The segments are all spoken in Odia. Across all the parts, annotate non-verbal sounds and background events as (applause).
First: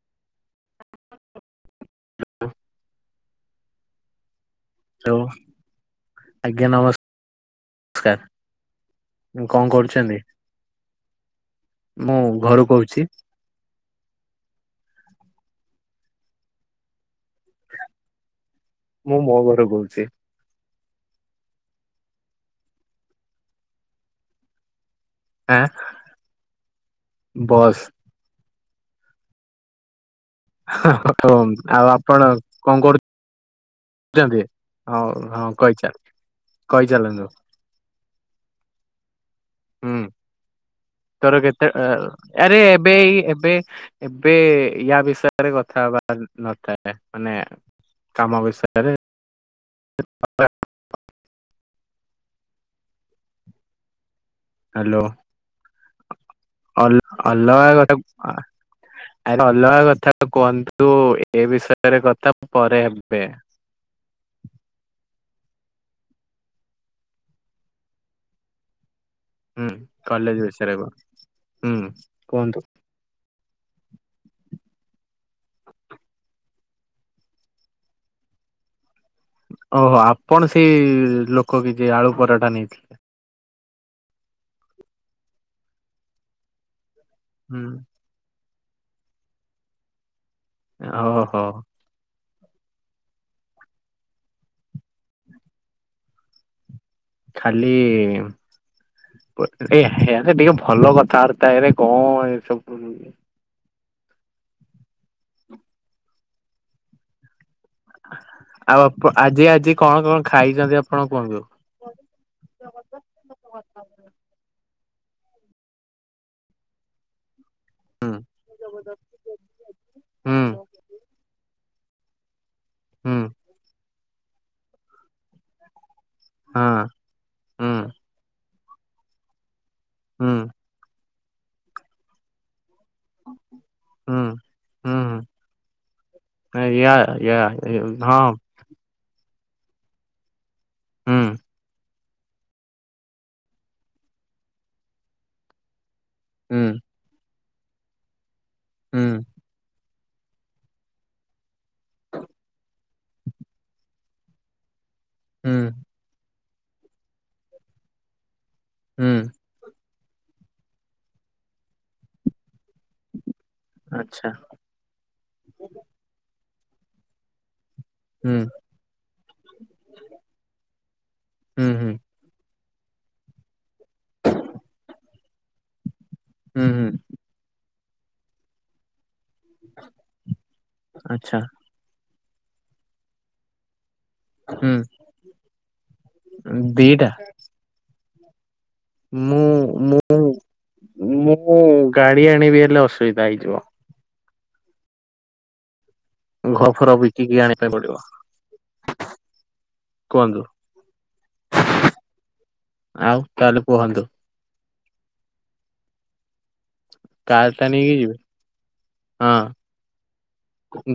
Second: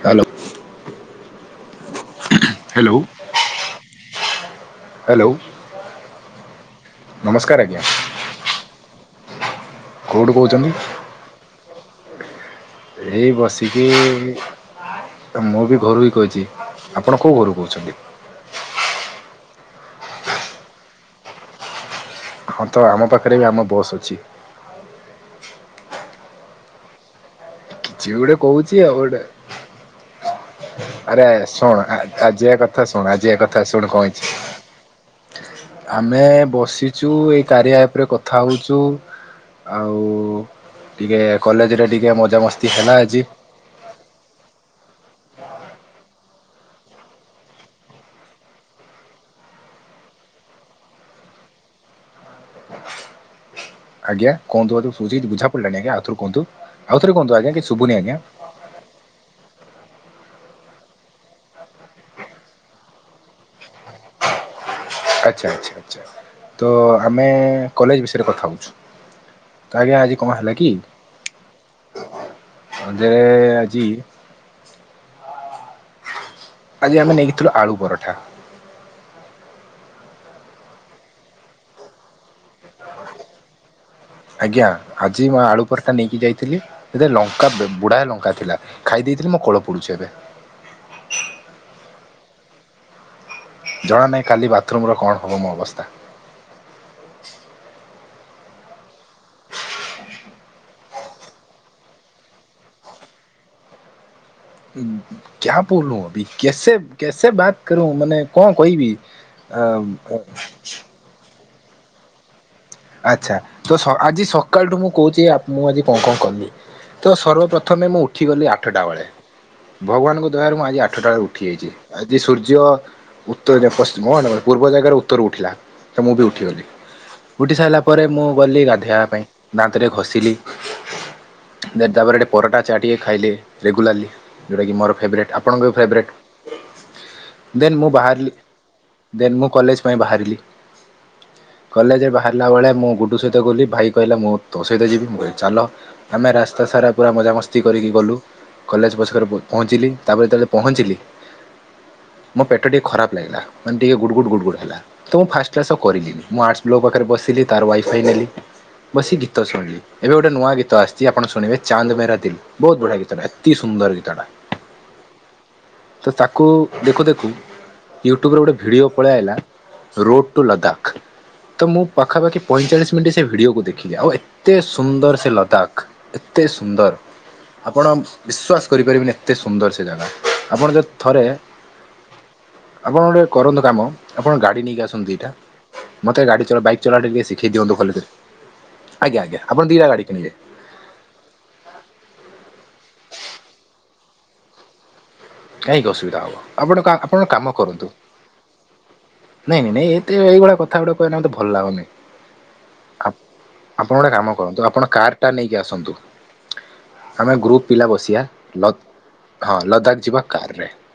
ହ୍ୟାଲୋ। ହ୍ୟାଲୋ। (unintelligible) ହ୍ୟାଲୋ ଆଜ୍ଞା ନମସ୍କାର ହ୍ୟାଲୋ ନମସ୍କାର ଆଜ୍ଞା। ହୁଁ କଉଁଠୁ କହୁଛନ୍ତି? ମୁଁ ଘରକୁ। ଏଇ ବସି। ମୁଁ ବି ଘରୁ ହି କହିଛି ଆପଣ କେଉଁ ଘରୁ କହୁଛନ୍ତି? ମୁଁ ମୋ ଘରୁ କହୁଛି। ହଁ ତ ଆମ ପାଖରେ ବି ଆମ ବସ୍ ଅଛି। ଆଁ ବସ୍। କିଛି ଗୋଟେ କହୁଛି ଆଉ ଗୋଟେ। ଆରେ ଆଉ ଶୁଣ ଆପଣ ଆଜି ଏକ କଣ କଥା ଶୁଣ ଆଜି ଏକ କଥା ଶୁଣ କରୁଛନ୍ତି? ହଉ କହୁଛି ହଁ କହିଚାଲ ଆମେ ବସିଛୁ କହିଚାଲନ୍ତୁ ଏଇ କାରିଆ ଆପରେ କ ଖାଉଚୁ। ହୁଁ ତୋର କେତେ କଲେଜରେ ଟିକେ ଆରେ ମଜାମସ୍ତି ହେଲା ଏବେଇ ଆଜି। ଏବେ ଏବେ ୟା ବି ବିଷୟରେ କଥା ହବାର ନଥାଏ ମାନେ କାମ ବିଷୟରେ ଆଜ୍ଞାୁ କଣ ତୁମ ଆଡୁ ଶୁଭୁଚି ଚା ପିଲେଣି ଆଜ୍ଞା। ଆଉଥରେ କୁହନ୍ତୁ। ଅ ଆଉଥରେ କୁହନ୍ତୁ ଆଜ୍ଞା କିଛି ଅଲଗା ଶୁଭୁନି ଆଜ୍ଞା। କଥା ଆ ଅଲଗା କଥା, କୁହନ୍ତୁ ଏ ବିଷୟରେ କଥା ପରେ ହେବେ। ଆଚ୍ଛା ଆଚ୍ଛା ଆଚ୍ଛା ତ ଆମେ କଲେଜ ବିଷୟରେ କଥା ହେଉଛୁ। ହୁଁ କଲେଜ ବିଷୟରେ ବା ହୁଁ କୁହନ୍ତୁ। ଜି। ଆଜି ଆମେ ନେଇକିଥିଲୁ ଆଳୁ ପରଠା। ଓହୋ ଆପଣ ସେଇ ଲୋକ କି ଯେ ଆଳୁ ପରଠା ନେଇଥିଲେ। ଆଜ୍ଞା ଆଜି ମୁଁ ଆଳୁ ପରଟା ନେଇକି ଯାଇଥିଲି। ଏତେ ଲଙ୍କା ହୁଁ ବୁଢା ଲଙ୍କା ଥିଲା। ଖାଇ ଦେଇେଇଥିଲି ମୋ କଳ ପୋଡୁଛି ଏବେ। ହଉ ହୋ। ଜଣା ନାହିଁ କାଲି ବାଥରୁମର କଣ ହବ ମୋ ଅବସ୍ଥା। ଖାଲି। ଟିକେ ଭଲ କଥାବାର୍ତ୍ତାରେ କଣ ଏସବୁ। କ୍ୟା ବୋଲୁ କେସେ କେସେ ବାତ କରୁ ମାନେ କଣ ଆଉ କହିବି ଆଜି ଆଜି କଣ କଣ ଖାଇଛନ୍ତି ଆପଣ କୁହନ୍ତୁ। ଆଚ୍ଛା ତ ଆଜି ସକାଳଠୁ ମୁଁ କହୁଛି ମୁଁ ଆଜି କଣ କଣ କଲି ତ ସର୍ବପ୍ର ପ୍ରଥମେ ମୁଁ ହୁଁ ଉଠିଗଲି ଆଠଟା ବେଳେ ଭଗବାନଙ୍କ ହୁଁ ଦୟାରୁ ମୁଁ ଆଜି ଆଠଟା ବେଳେ ଉଠିଯାଇଛି। ଆଜି ସୂର୍ଯ୍ୟ ସୂର୍ଯ୍ୟ, ହୁଁ ଉତ୍ତରରେ ପଶ୍ଚିମ ପୂର୍ବ ଜାଗାରେ ଉତ୍ତରୁ ଉଠିଲା। ତ ମୁଁ ବି ଉଠିଗଲି। ହଁ ଉଠି ହୁଁ ସାରିଲା ପରେ ମୁଁ ଗଲି ଗାଧୋଇବା ପାଇଁ। ଦାନ୍ତରେ ଘଷିଲି। ହୁଁ ଦେନ ତାପରେ ଏଠି ପରଟା ଚା ଟିକେ ଖାଇଲି ରେଗୁଲାଲ୍ଲି, ହୁଁ। ଯଉଟାକି ମୋର ଫେବ୍ ହୁଁ ରାଇଟ୍ସ ଆପଣଙ୍କର ବି ଫେବ୍ ୟା ୟା ରାଇଟ୍ସ। ଦେନ୍ ମୁଁ ହଁ ବାହାରିଲି, ଦେନ୍ ମୁଁ କଲେଜ ପାଇଁ ବାହାରିଲି। ହହୁଁ। କଲେଜରେ ବାହା ହେଲା ବେଳେ ମୁଁ ଗୁଡୁ ସହିତ ଗଲି ଭାଇ କହିଲା ମୁଁ ତୋ ସହିତ ଯିବି, ମୁଁ କହିଲି ଚାଲ। ଆମେ ରାସ୍ତା ହୁଁ ସାରା ପୁର ମଜା ମସ୍ତି- କତି କରିକି ଗଲୁ। କଲେଜ ହୁଁ ପଛକରେ ମୁଁ ପହଞ୍ଚିଲି। ତାପରେ ଯେତେବେଳେ ପହଞ୍ଚିଲି, ମୋ ପେଟ ଟିକେ ଖରାପ ଲାଗିଲା ମାନେ ଟିକେ ଗୁଡ଼ ଗୁଡ଼୍ ଗୁଡ଼ ଗୁଡ଼୍ ହେଲା। ତ ମୁଁ ଫାଷ୍ଟ ହୁଁ କ୍ଲାସ ଆଉ କରିନି, ମୁଁ ଆର୍ଟସ ଲୋ ପାଖରେ ବସ ଥିଲି, ତାର ୱାଇ ଫାଇ ନେଲି। ବସି ହୁଁ ଗୀତ ସୁଣିଲି। ଏବେ ଗୋଟେ ନୂଆ ଗୀତ ଆସିଛି, ଆପଣ ଶୁଣିବେ ଚାନ୍ଦ ମେରା ଦିଲ୍। ବହୁତ ବଢିଆ ଗୀତଟା ଏତେ ସୁନ୍ଦର ଗୀତଟା, ଆଚ୍ଛା ତ ତାକୁ ଦେଖୁ ଦେଖୁ ହୁଁ ୟୁଟ୍ୟୁବରେ ଗୋଟେ ଭିଡ଼ିଓ ପଳେଇଆଇଲା, ରୋଡ ଟୁ ଲଦାଖ। ତ ହୁଁ ମୁଁ ହୁଁ ପାଖାପାଖି ପଇଁଚାଳିଶ ମିନିଟ୍ ସେ ଭିଡିଓକୁ ଦେଖିଲି। ଆଉ ଏତେ ସୁନ୍ଦର ସେ ଲଦାଖ। ଏତେ ହୁଁ ହୁଁ ସୁନ୍ଦର। ଆପଣ ବିଶ୍ୱାସ କରିପାରିବେନି ଏତେ ସୁନ୍ଦର ସେ ଜାଗା, ଆପଣ ଯଦି ଥରେ ଆଚ୍ଛା ଆପଣ ଗୋଟେ କରନ୍ତୁ କାମ। ଆପଣ ଗାଡି ହୁଁ ନେଇକି ଆସନ୍ତୁ ଦିଟା, ମତେ ଗାଡି ଚଳ ବାଇକ ଚଲା ଦିଟା ଟିକେ ଶିଖେଇ ଦିଅନ୍ତୁ ଭଲ କରି। ମୁଁ, ମୁଁ, କିଣିବେ ମୁଁ ଗାଡି ଆଣିବି ହେଲେ ଅସୁବିଧା ହେଇଯିବ। କାଇଁକି ଅୁବିଧା ଘ ଆପଣ ଫର ଆପଣ ଗଟେ ବିକିକି କାମ ଆଣିବା ପାଇଁ କରନ୍ତୁ ପଡିବ ନାଇଁ ନାଇଁ ନାଇଁ ଏତେ କୁହନ୍ତୁ ଏଇଗୁଡା କଥା ଗୁେ କହ ମତେ ଭଲ ଲାଗୁନି ଆଉ ତାହେଲେ ଆପଣ କୁହନ୍ତୁ। ଗୋଟେ କାମ କରନ୍ତୁ ଆପଣ କାରାଟା ନେଇକି ଆସନ୍ତୁ ଆମେ କାର ଗ୍ରୁପ ଟା ପିଲା ନେଇକି ଯିବେ ବସିବା ଲ ହଁ ଲଦାଖ ଯିବ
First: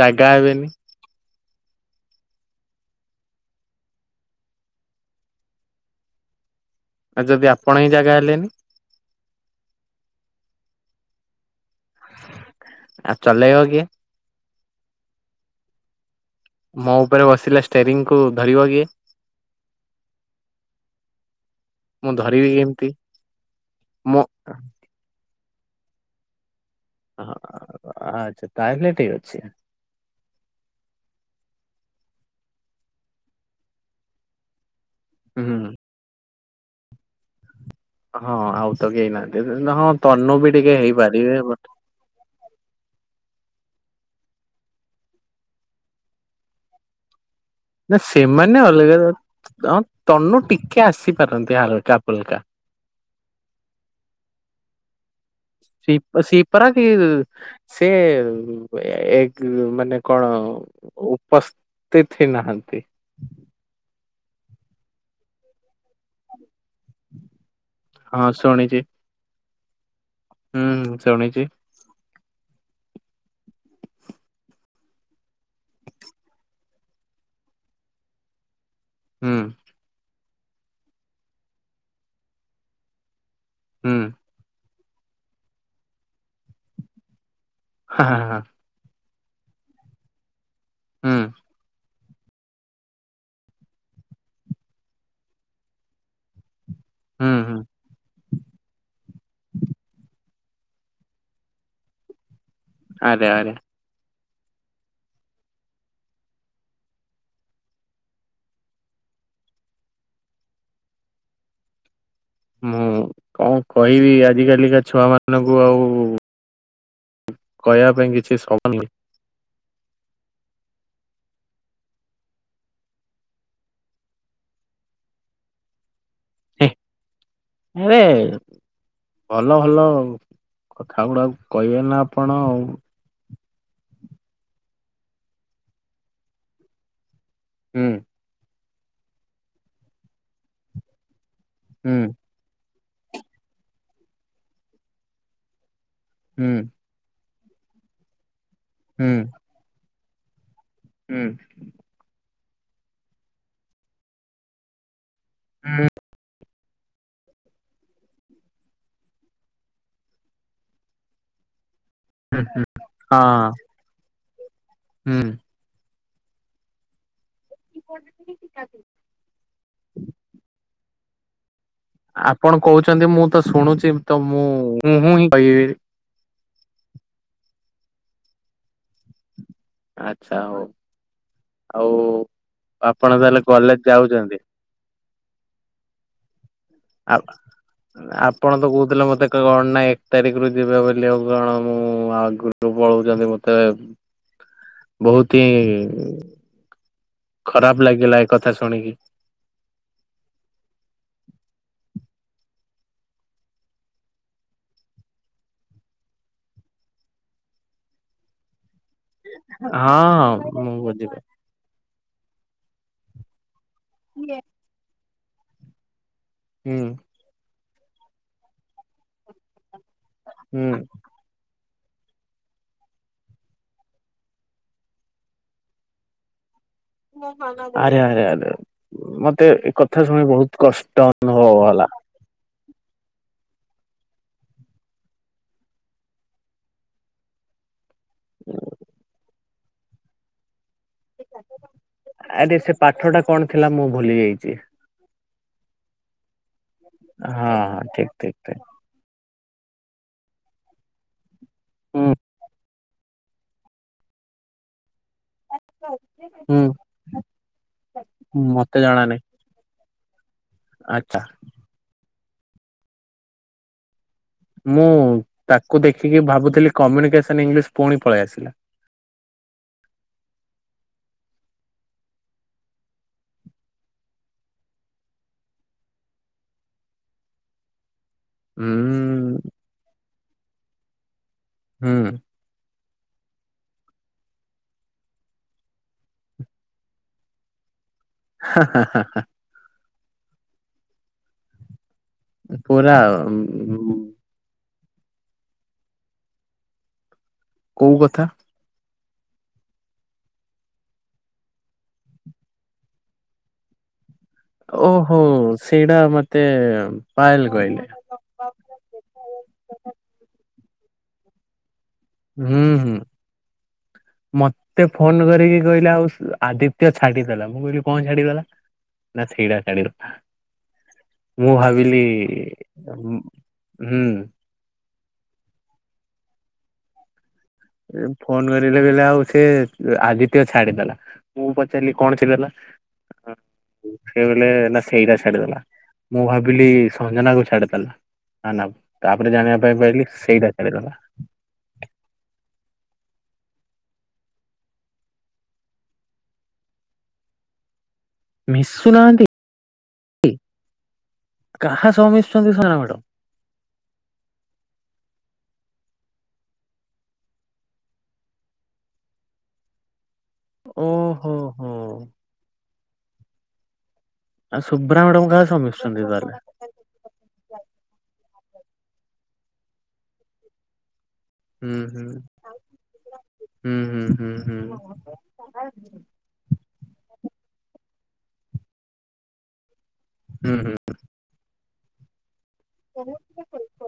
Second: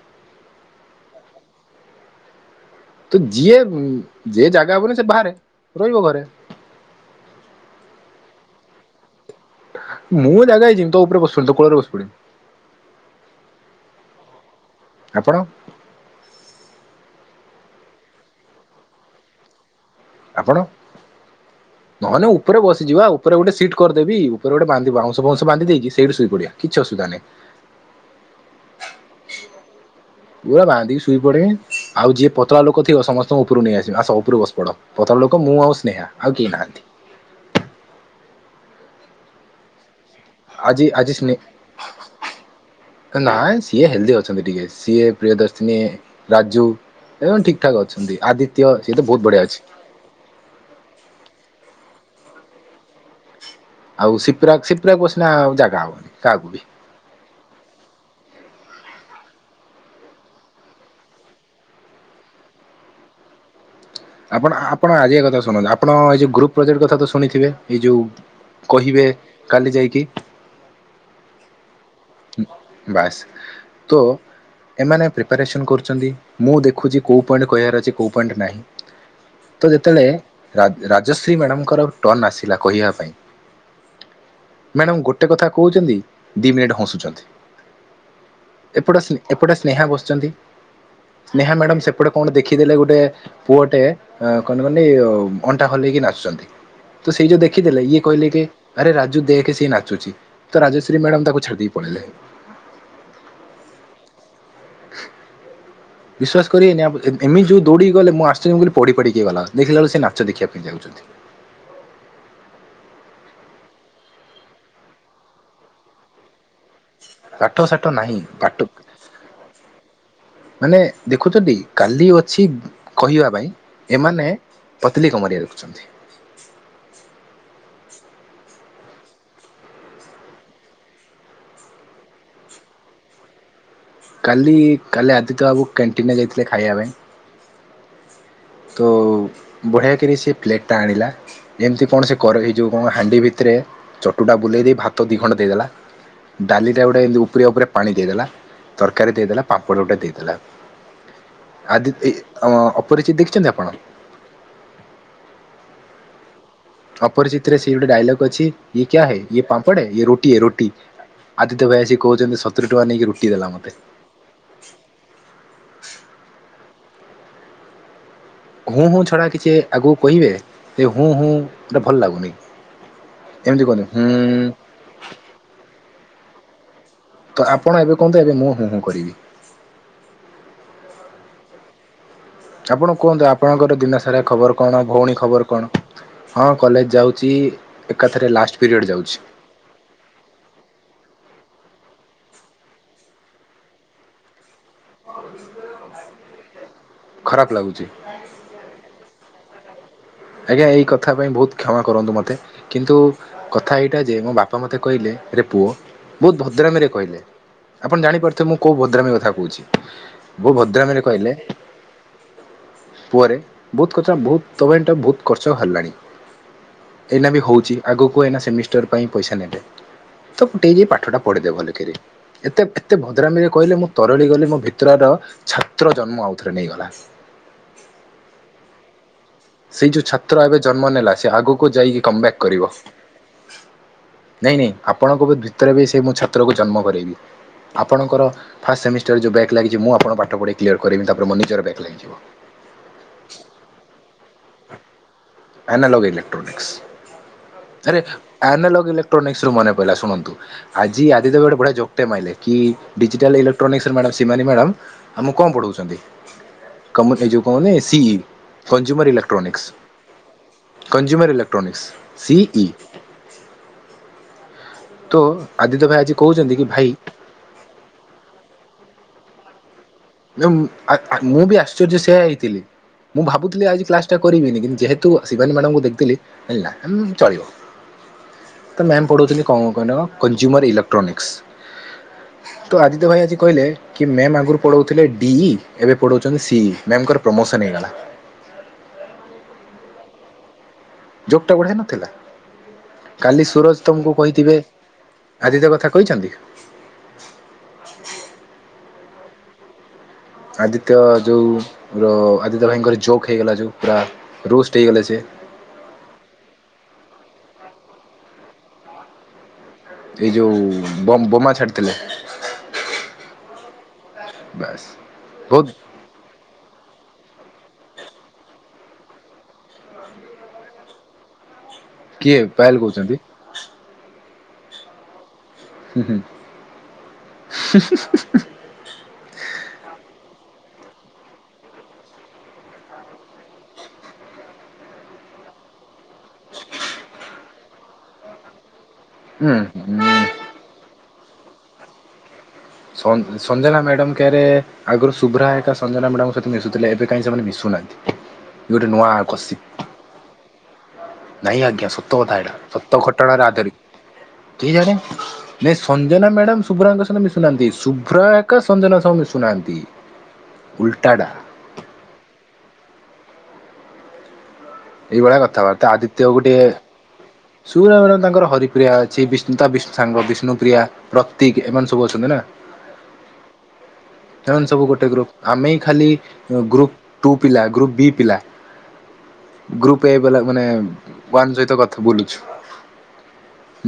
ଜାଗା ବି ି (unintelligible) ତ ଯିଏ ଯିଏ ଜାଗା ହବନି ସେ ବାହାରେ ରହିବ ଘରେ ଆଉ ଯଦି ଆପଣ ହିଁ ଜାଗା ହେଲେନି ମୁଁ ଜାଗା ହେଇଛିି ତ ଉପରେ ବସୁ ତ କୁଳ ବୁ ଆଉ ଚଲେଇବ କି ଆପଣ ମୋ ଉପରେ ବସିଲା ଷ୍ଟୋରଙ୍ଗ କୁ ଧରିବ କିଏ ଆପଣ ମୁଁ ନହ ନ ଧରିବି ଉପରେ କେମିତି ବସିଯିବା ଉପରେ ଗୋଟେ ସିଟ କରିଦେବି ମୁଁ ଉପରେ ଗୋଟେ ବାନ୍ଧିବଉଁଶଁଶ ବାଧି ଦେଇକ ସେଠୁ ଶୋଇ ପଡଆ ଆ୍ଛା ତାହଲେ ଟିକ ହଛି ପୁରା ବାଧନ୍ତିିକି ଶୋଇ ପଡିବି ଆଉ ଯିଏ ପତଳା ଲୋକ ଥିବ ସମସ୍ତଙ୍କ ଉପରୁ ନେଇ ଆସିବି ଆସ ଉପରୁ ବସ ପଡ ପଥର ଲୋକ ହୁଁ। ମୁଁ ଆଉ ସ୍ନେହା ଆଉ କେି ନାହାନ୍ତି। ହଁ ଆଉ ତ କେନାହାନ୍ତି ହଁ। ତନୁ ବି ଟିକେ ଆଜି ହେଇପାରିବେ ନ ସିଏ ହେଲ୍ଦି ଅଛନ୍ତି ଟିକେ ସିଏ ପ୍ରିୟ ଦର୍ଶିନୀ ରାଜୁ ଏ ଠିକ ଠାକ୍ ନା ଅଛନ୍ତି ଆଦିତ୍ୟ ସେମାନେ ସିଏ ତ ବହୁତ ବଢିଆ ଅଛି। ଅଲଗା ତନୁ ଟିକେ ଆସିପାରନ୍ତି ହାଲକା ଫଲକା ଆଉ ସପ୍ରା ସିପ୍ରା ବସ ସିପରା କି ସେ ମାନେ କଣ ଉପସ୍ଥିତ ହେଇ ନାହାନ୍ତି। ଆପଣ ଆପଣ ଆଜିା କଥା ଶୁନ୍ତୁ ଆପଣ ଏଇ ଯଉ ଗ୍ରୁପ ପ୍ରୋଜେକ୍ଟ କଥା ତ ଶୁଣିଥିବେ। ଏଇ ଯୋଉ ହଁ ଶୁଣିଛି କହିବେ କାଲି ଯାଇକି ହୁଁ ଶୁଣିଛି। ବାସ୍ ତ ଏମାନେ ପ୍ରିପାରେସନ୍ କରୁଛନ୍ତି ମୁଁ ଦେଖୁଛି କେଉଁ ପଏଣ୍ଟ କହିବାର ଅଛି କେଉଁ ପଏଣ୍ଟ ନାହିଁ। ହୁଁ ତ ଯେତେବେଳେ ରାଜଶ୍ରୀ ମ୍ୟାଡ଼ାମଙ୍କର ଟର୍ନ ଆସିଲା କହିବା ପାଇଁ ହୁଁ। ମ୍ୟାଡ଼ାମ ଗୋଟେ କଥା କହୁଛନ୍ତି ଦି ମିନିଟ ହସୁଛି। ଅଛନ୍ତି। ହଁ ହଁ। ଏପଟେ ସ୍ନେହା ବସିଛନ୍ତି। ହୁଁ ସ୍ନେହା ମ୍ୟାଡ଼ାମ ସେପଟେ। କଣ ଦେଖିଦେଲେ ଗୋଟେ ପୁଅଟେ ଅ କଣେ କନି ଅଣ୍ଟା ହଲେଇକି ନାଚୁଛନ୍ତି। ତ ସେଇ ଯୋଉ ହୁଁ ହୁଁ ଦେଖିଦେଲେ ଇଏ କହିଲେ କି ଆରେ ରାଜୁ ଦେକେ ସିଏ ନାଚୁଛି। ତ ରାଜଶ୍ରୀ ମାଡାମ୍ ତାକୁ ଛାଡିଦେବି। ପଳୟଲେ। ଆରେ ଆରେ। ବିଶ୍ଵାସ କରିବେନି! ଏମିତି ଯୋଉ ଦୌଡିି ଗଲେ ମୁଁ, ଆଶ୍ଚର୍ଯ୍ୟ! ମୁଁ ପଢି ପଢିକି ଗଲା ଦେଖିଲା ବେଳକୁ, ସେ ନାଚ ଦେଖିବା ପାଇଁ ଯାଉଛନ୍ତି। ମୁଁ କଣ କହିବି, ଆଜ କାଲିକା ଛୁଆ ମାନଙ୍କୁ ଆଉ ପାଠ ସାଠ କହିବା ପାଇଁ ନାହିଁ କିଛି ପାଠ ଶବ୍ଦ ନାହିଁ। ମାନେ ଦେଖୁଛନ୍ତି କାଲି ଅଛି କହିବା ପାଇଁ ଏମାନେ ପତଲି କ ମାରିୟା ଦେଖୁଛନ୍ତି। ଆରେ। ଭଲ ଭଲ କଥା ଗୁଡା କହିବେ ନା ଆପଣ ଆଉ। କାଲି କାଲି ଆଦିତ୍ୟ ବାବୁ କ୍ୟାଣ୍ଟିନରେ ଯାଇଥିଲେ ଖାଇବା ପାଇଁ। ହୁଁ। ତ ବଢ଼ିଆ କରି ସେ ପ୍ଲେଟ୍ ଆଣିଲା। ଏମିତି କଣ ହୁଁ ସେ କରେ ଏଇ ଯୋଉ। ଏବଂ ହାଣ୍ଡି ଭିତରେ ଚଟୁଟା ବୁଲେଇ ଦେଇ ଭାତ ଦି ଖଣ୍ଡ ଦେଇଦେଲା। ହୁଁ ଡାଲିଟା ଗୋଟେ ଏମିତି। ସୁପ୍ରିୟା ଉପରେ ପାଣି ଦେଇଦେଲା। ତରକାରୀ ହୁଁ ଦେଇଦେଲା ପାପଡ଼ ଗଟା ଦେଇଦ। ଥିଲା। ହୁଁ ହୁଁ ଆଦିତି ଅଉ ଅପରିଚିତି। କହୁଛନ୍ତି ଆପଣ। ହୁଁ ଅପରିଚିତରେ ସେ ଗୋଟେ ଡାଇଲଗ୍ ଅଛି, ଇଏ କ୍ୟାୟ ହେ? ଇଏ ପାମ୍ପଡ ହେ ଇଏ ରୋଟି ହେ ରୋଟି ଆଦିତ୍ୟ ଭାଇ ଆସି କହୁଛନ୍ତି ହୁଁ। ସତୁରି ଟଙ୍କା ନେଇକି ରୁଟି ଦେଲା ହଁ ମୋତେ। ହୁଁ। (unintelligible) ହୁଁ ହୁଁ ଛଡା କିଛି ଆଗକୁ କହିବେ ଏ ହୁଁ ହୁଁ। ଏଟା ଭଲ ଲାଗୁନି ଆପଣ କହୁଚନ୍ତି ମୁଁ ତ ଏମିତି କୁହନ୍ତି ଶୁଣୁଚି ହୁଁ ତ ମୁଁ ହୁଁ ହୁଁ ହିଁ କହିବି। ତ ଆପଣ ଏବେ କୁହନ୍ତୁ ଏବେ ମୁଁ ହୁଁ ହୁଁ କରିବି। ଆଚ୍ଛା ହୋଉ ଆଉ। ଆପଣ କୁହନ୍ତୁ ତାହେଲେ ଆପଣଙ୍କର କଲେଜ ଦିନସାରା ଯାଉଛନ୍ତି। ଖବର କଣ ଭୋଉଣୀ ଖବର କଣ? ହଁ। କଲେଜ ଆଉ ଯାଉଛି ଏକାଥରେ ଆ ଆପଣ ଲାଷ୍ଟ ତ ପିରିୟଡ଼ କହୁଥିଲେ ଯାଉଛି। ମତେ କଣ ନା ଏକ ତାରିଖରୁୁ ଯିବେ ବୋଲି ଆଉ କଣ ମୁଁ ଆଉ ଗପ ପଳାଉଛନ୍ତି ହଉଛନ୍ତି ମତେ। ବହୁତ ହିଃ। ଖରାପ ଲାଗିଲା ଏ କଥା ଶୁଣିକି। ଆଜ୍ଞା, ଏଇ କଥା ପାଇଁ ବହୁତ କ୍ଷମା କରନ୍ତୁ, ମତେ କିନ୍ତୁ କଥା ଏଇଟା ଯେ ମୋ ବାପା ମତେ କହିଲେ ରେ ପୁଅ ବହୁତ ଭଦ୍ରାମୀରେ କହିଲେ ଆପଣ ଜାଣିପାରୁଥିବେ। ମୁଁ କୋଉ ଭ ଭଦ୍ରାମୀ କଥା କହୁଛି। ହଁ ବୋଉ ହଁ ମୁଁ ଭଦ୍ରାମୀରେ ବୁଝିପାରି କହିଲେ ପୁଅରେ! ବହୁତ କଥା ବହୁତ ତମ ଏଟା ବହୁତ। କରଚ ହାରିଲାଣି। ହୁଁ ଏଇନା ବି ହଉଛି। ଆଗକୁ ଏଇନା ସେମିଷ୍ଟର ପାଇଁ ପଇସା ନେବେ। ତ ପୁଟେଇ ହୁଁ ଏ ପାଠ ପଢ୍ ଦେ ଭଲକି। କିରେ ଏତେ ଏତେ ଭଦ୍ରାମୀରେ କହିଲେ ମୁଁ ତରଳି ଗଲି ମୋ ଭିତରର ଛାତ୍ର ଜନ୍ମ ଆଉଥରେ। ନେଇଗଲା। ଆରେ! ଆରେ! ଆରେ! ମତ ସେଇ ଯୋଉ ଛାତ୍ର ଏବେ ଜନ୍ମ ନେଲା। ସେ ଆଗକୁ ହେଲା ଯାଇକି କମ୍ ବ୍ୟାକ କରିବ। ନାଇଁ ନାଇଁ ଆପଣଙ୍କ ଭିତରେ ବି ସେ ମୁଁ ଛାତ୍ରକୁ ଜନ୍ମ କରରୋଇବି। ଆପଣଙ୍କର ଫାଷ୍ଟ ସେମିଷ୍ଟର ଯେଉଁ ବ୍ୟାକ୍। ଲାଗିଛି ମୁଁ ଆପଣଙ୍କୁ ପାଠ ପଢେଇ କ୍ଲିୟର। କରିବି ତାପରେ ମୋ ନିଜର ବ୍ୟାକ୍ ଲାଗିଯିବ। ଆରେ ସେ ପାଠ ଟା କଣ ଥିଲା ମୁଁ ଭୁଲି ଯାଇଛି। (unintelligible) ଏନାଲୋଗି ହଁ ହଁ ଇଲେକ୍ଟ୍ରୋନିକ୍ସ। ଠିକ (unintelligible) ଠିକ ଠିକ ଏଥିରୁ ମନେପଢିଲା ଶୁଣନ୍ତୁ ଆଜି ଆଦିତ୍ୟ ଭାଇ। ଗୋଟେ ଯୋକ୍ଟି ହୁଁ ମାଇଲେ କି? Digital electronics madam Shivani madam. ଆମ କଣ ପଢଉଛନ୍ତି ହୁଁ। ଏଇ ଯୋଉ କହନି ସି ଇ। ମତେ ଜଣା ଜୁମର୍ ନାହିଁ ଏଇଲେକ୍ଟ୍ରୋନିକସ୍। ଆଚ୍ଛା କଂଜ୍ୟୁମର ଇଲେକ୍ଟ୍ରୋନିକ୍ସ। C E. ମୁଁ ତାକୁ ଦେଖିକି କି ଭାବୁଥିଲି ଭାଇ କମ୍ୟୁନିକେସନ୍ ଇଂଲିଶ ପୁଣି ପଳେଇ ଆସିଲା। ଆବେ, ଆ ଆ ମୁଁ ବି ଆଶ୍ଚର୍ଯ୍ୟ ସେୟା ହେଇଥିଲି ମୁଁ ଭାବୁଥିଲି ଆଜି କ୍ଲାସ ଟା କରିବିନି କିନ୍ତୁ, ଯେହେତୁ ଶିବାନୀ ମ୍ୟାଡାମଙ୍କୁ ଦେଖଥିଲି ହେଲା ଉଁ ଚଳିବ। ହୁଁ ତ ମ୍ୟାମ ପଢୁଥିଲି କଣ କଣ କହିଲ କଣ? Consumer electronics. ହୁଁ। ତ ଆଦିତ୍ୟ ଭାଇ ଆଜି କହିଲେ! କି ମ୍ୟାମ୍ ଆଗରୁ ପଢୋଉଥିଲେ ଡି ଇ ଏବେ ପଢୋଉଚନ୍ତି ସି ଇ। ମ୍ୟାମଙ୍କର ପ୍ରମୋସନ ହେଇଗଲା। (unintelligible) ଯୋକ୍ ଟା ବଢିଆ ନଥିଲା? ହାଁ ପୁରା କାଲି ସୁରଜ ତମକୁ କହିଥିବେ? ଆଦିତ୍ୟ କଥା କହିଚନ୍ତି? କୋଉ କଥା? ଆଦିତ୍ୟ ଯୋଉ ରୋ ଆଦିତ୍ୟ ଭାଇଙ୍କର ଚୋର୍କ ହେଇଗଲା ଯୋଉ ପୁରା ରୋଷ୍ଟ ଓ ହେଇଗଲେ ସେ ହୋ ସେଇଡା ମତେ ପାଏଲେ କହିଲେ। ଏଇ ଯୋଉ ବମ୍ ବୋମା ଛାଡି ହୁଁ ହୁଁ ବାସ୍ ମତେ ଫୋନ୍ କରିକି ବହୁତ କହିଲା ଆଉ ଆଦିତ୍ୟ ଛାଡିଦେଲା। ମୁଁ କହିଲି କଣ ଛାଡିଗଲା ନା ଥିଡା ଛାଡିଗଲା। ମୁଁ ଭାବି ଲି କିଏ ପାୟଲ କହୁଛନ୍ତି ହୁଁ ହୁଁ। ହୁଁ ହୁଁ। ଏ ଫୋନ୍ କରିଲେ କହିଲେ ଆଉ ସେ ଆଦିତ୍ୟ ଛାଡିଦେଲା ମୁଁ ପଚାରିଲି କଣ ଛିଡିଦେଲା (unintelligible) ସିଏ କହିଲେ ନା ସେଇଟା ଛାଡିଦେଲା। ମୁଁ ଭାବିଲି ସଞ୍ଜନାକୁ ଛାଡି ହେଲା ନା ଆଉ (unintelligible) ତାପରେ ଜାଣିବା ପାଇଁ ହୁଁ ପାଇଲି ହୁଁ ସେଇଟା ଛାଡିଦେଲ। ସଂ ସଞ୍ଜନା ମ୍ୟାଡମ୍ କେହେରେହେ ଆଗରୁ ଶୁଭ୍ରା ହେରେକା ସଞ୍ଜନା ମ୍ୟାଡାମଙ୍କ ସହିତ ମିଶୁଥିଲେ ଏବେ କାହିଁ ସେମାନେ ମିଶୁ ନାହାନ୍ତି? ମିଶୁ ନାହାନ୍ତି? ନାଇଁ ଆଜ୍ଞା ସତକଥା ଏଟା ସତ ଘଟଣାରେ ଆଦରି କେଇଜାଣି ନାଇଁ ସଞ୍ଜନା ମ୍ୟାଡାମ୍ ଶୁଭ୍ରାଙ୍କ ସହିତ ମିଶୁ ନାହାନ୍ତି ଶୁଭ୍ରା ଏକା ସଞ୍ଜନା ସହ ମିଶୁ ନାହାନ୍ତି। ଓ ହୋ ହୋ। ଆଉ ଶୁଭ୍ରା ମ୍ୟାଡାମ ଏଇଭଳିଆ କାହା ସହ କଥାବାର୍ତ୍ତା ମିଶୁଛନ୍ତି ଆଦିତ୍ୟ ତାହେଲେ। ଗୋଟିଏ ଶୁଭ୍ରା ମ୍ୟାଡାମ ତାଙ୍କର ହରିପ୍ରିୟା ଅଛି ବିଷ୍ଣୁ ତା ବି ସାଙ୍ଗ ବିଷ୍ଣୁପ୍ରିୟା ପ୍ରତିକ୍ ହୁଁ ଏମାନେ ସବୁ ହୁଁ ଅଛନ୍ତି ନା। ହୁଁ ହୁଁ ହୁଁ ହୁଁ ଏମାନେ ସବୁ ଗୋଟେ ଗ୍ରୁପ ଆମେ ଖାଲି ଗ୍ରୁପ ଟୁ ପିଲା ଗ୍ରୁପ ବି ପିଲା ଗ୍ରୁପ୍ ଏ ବାଲା ହୁଁ ମାନେ ହୁଁ। ୱାନ ସହିତ କଥା ତୁ ବୁଲୁଛୁ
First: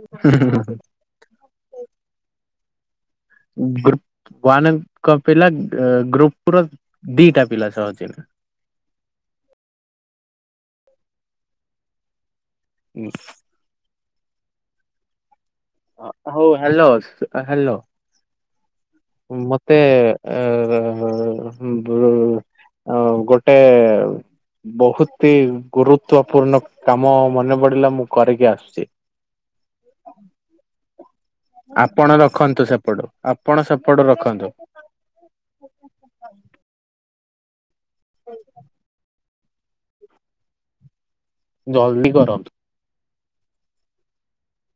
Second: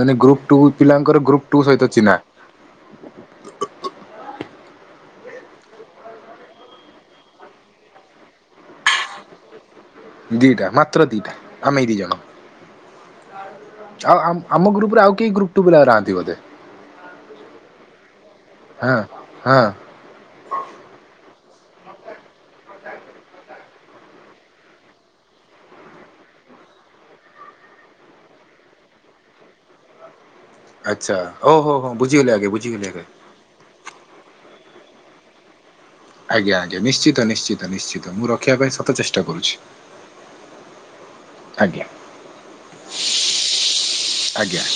ମାନେ ଗ୍ରୁପ ଟୁ ପିଲାଙ୍କର ଗ୍ରୁପ ଟୁ ସହିତ ଚିହ୍ନା? କ ପିଲା ଅ-ଅ-ଅ ଗ୍ରୁପର ଦିଟା ପିଲାସହ ଚିହ୍ନା। ଦିଟା ମାତ୍ର ଦିଟା ଆମେ ଏଇ ଦିଜଣ। (inaudible) ଆଉ ଆମ୍ ଆମ ଗ୍ରପରେ ଆଉ କେହି ଗ୍ରୁପ ଟୁ ପିଲା ହ ନାହାନ୍ତି ବୋଧେ ହଉ ହ୍ୟାଲୋ ହ୍ୟାଲୋ ହଁ ହଁ ମତେ ଏ-ଏ-ଏ-ଏ ଗୋ ଅ ଗୋଟେ-ଏ-ଏ-ଏ ବହୁତି ଗୁରୁତୂପୂର୍ଣ୍ଣ କାମ ମନେ ପଡିଲା ମୁଁ କରିକି ଆସୁଛି। ଆଚ୍ଛା ଓହୋ ହୋ ଆପଣ ବୁଝିଗଲି ଆଜ୍ଞା ରଖନ୍ତୁ ବୁଝିଗଲି ଆଜ୍ଞା ସେପଟୁ, ଆପଣ ସେପଟୁ ରଖନ୍ତୁ। ଆଜ୍ଞା ଆଜ୍ଞା ନିଶ୍ଚିତ ନିଶ୍ଚିତ। ନିଶ୍ଚିତ ମୁଁ ରଖିବା ପାଇଁ ସତ ଚେଷ୍ ଷ୍ଟ କରୁଛି। ଆଜ୍ଞା ଜଲଦି କରନ୍ତୁ। ଆଜ୍ଞା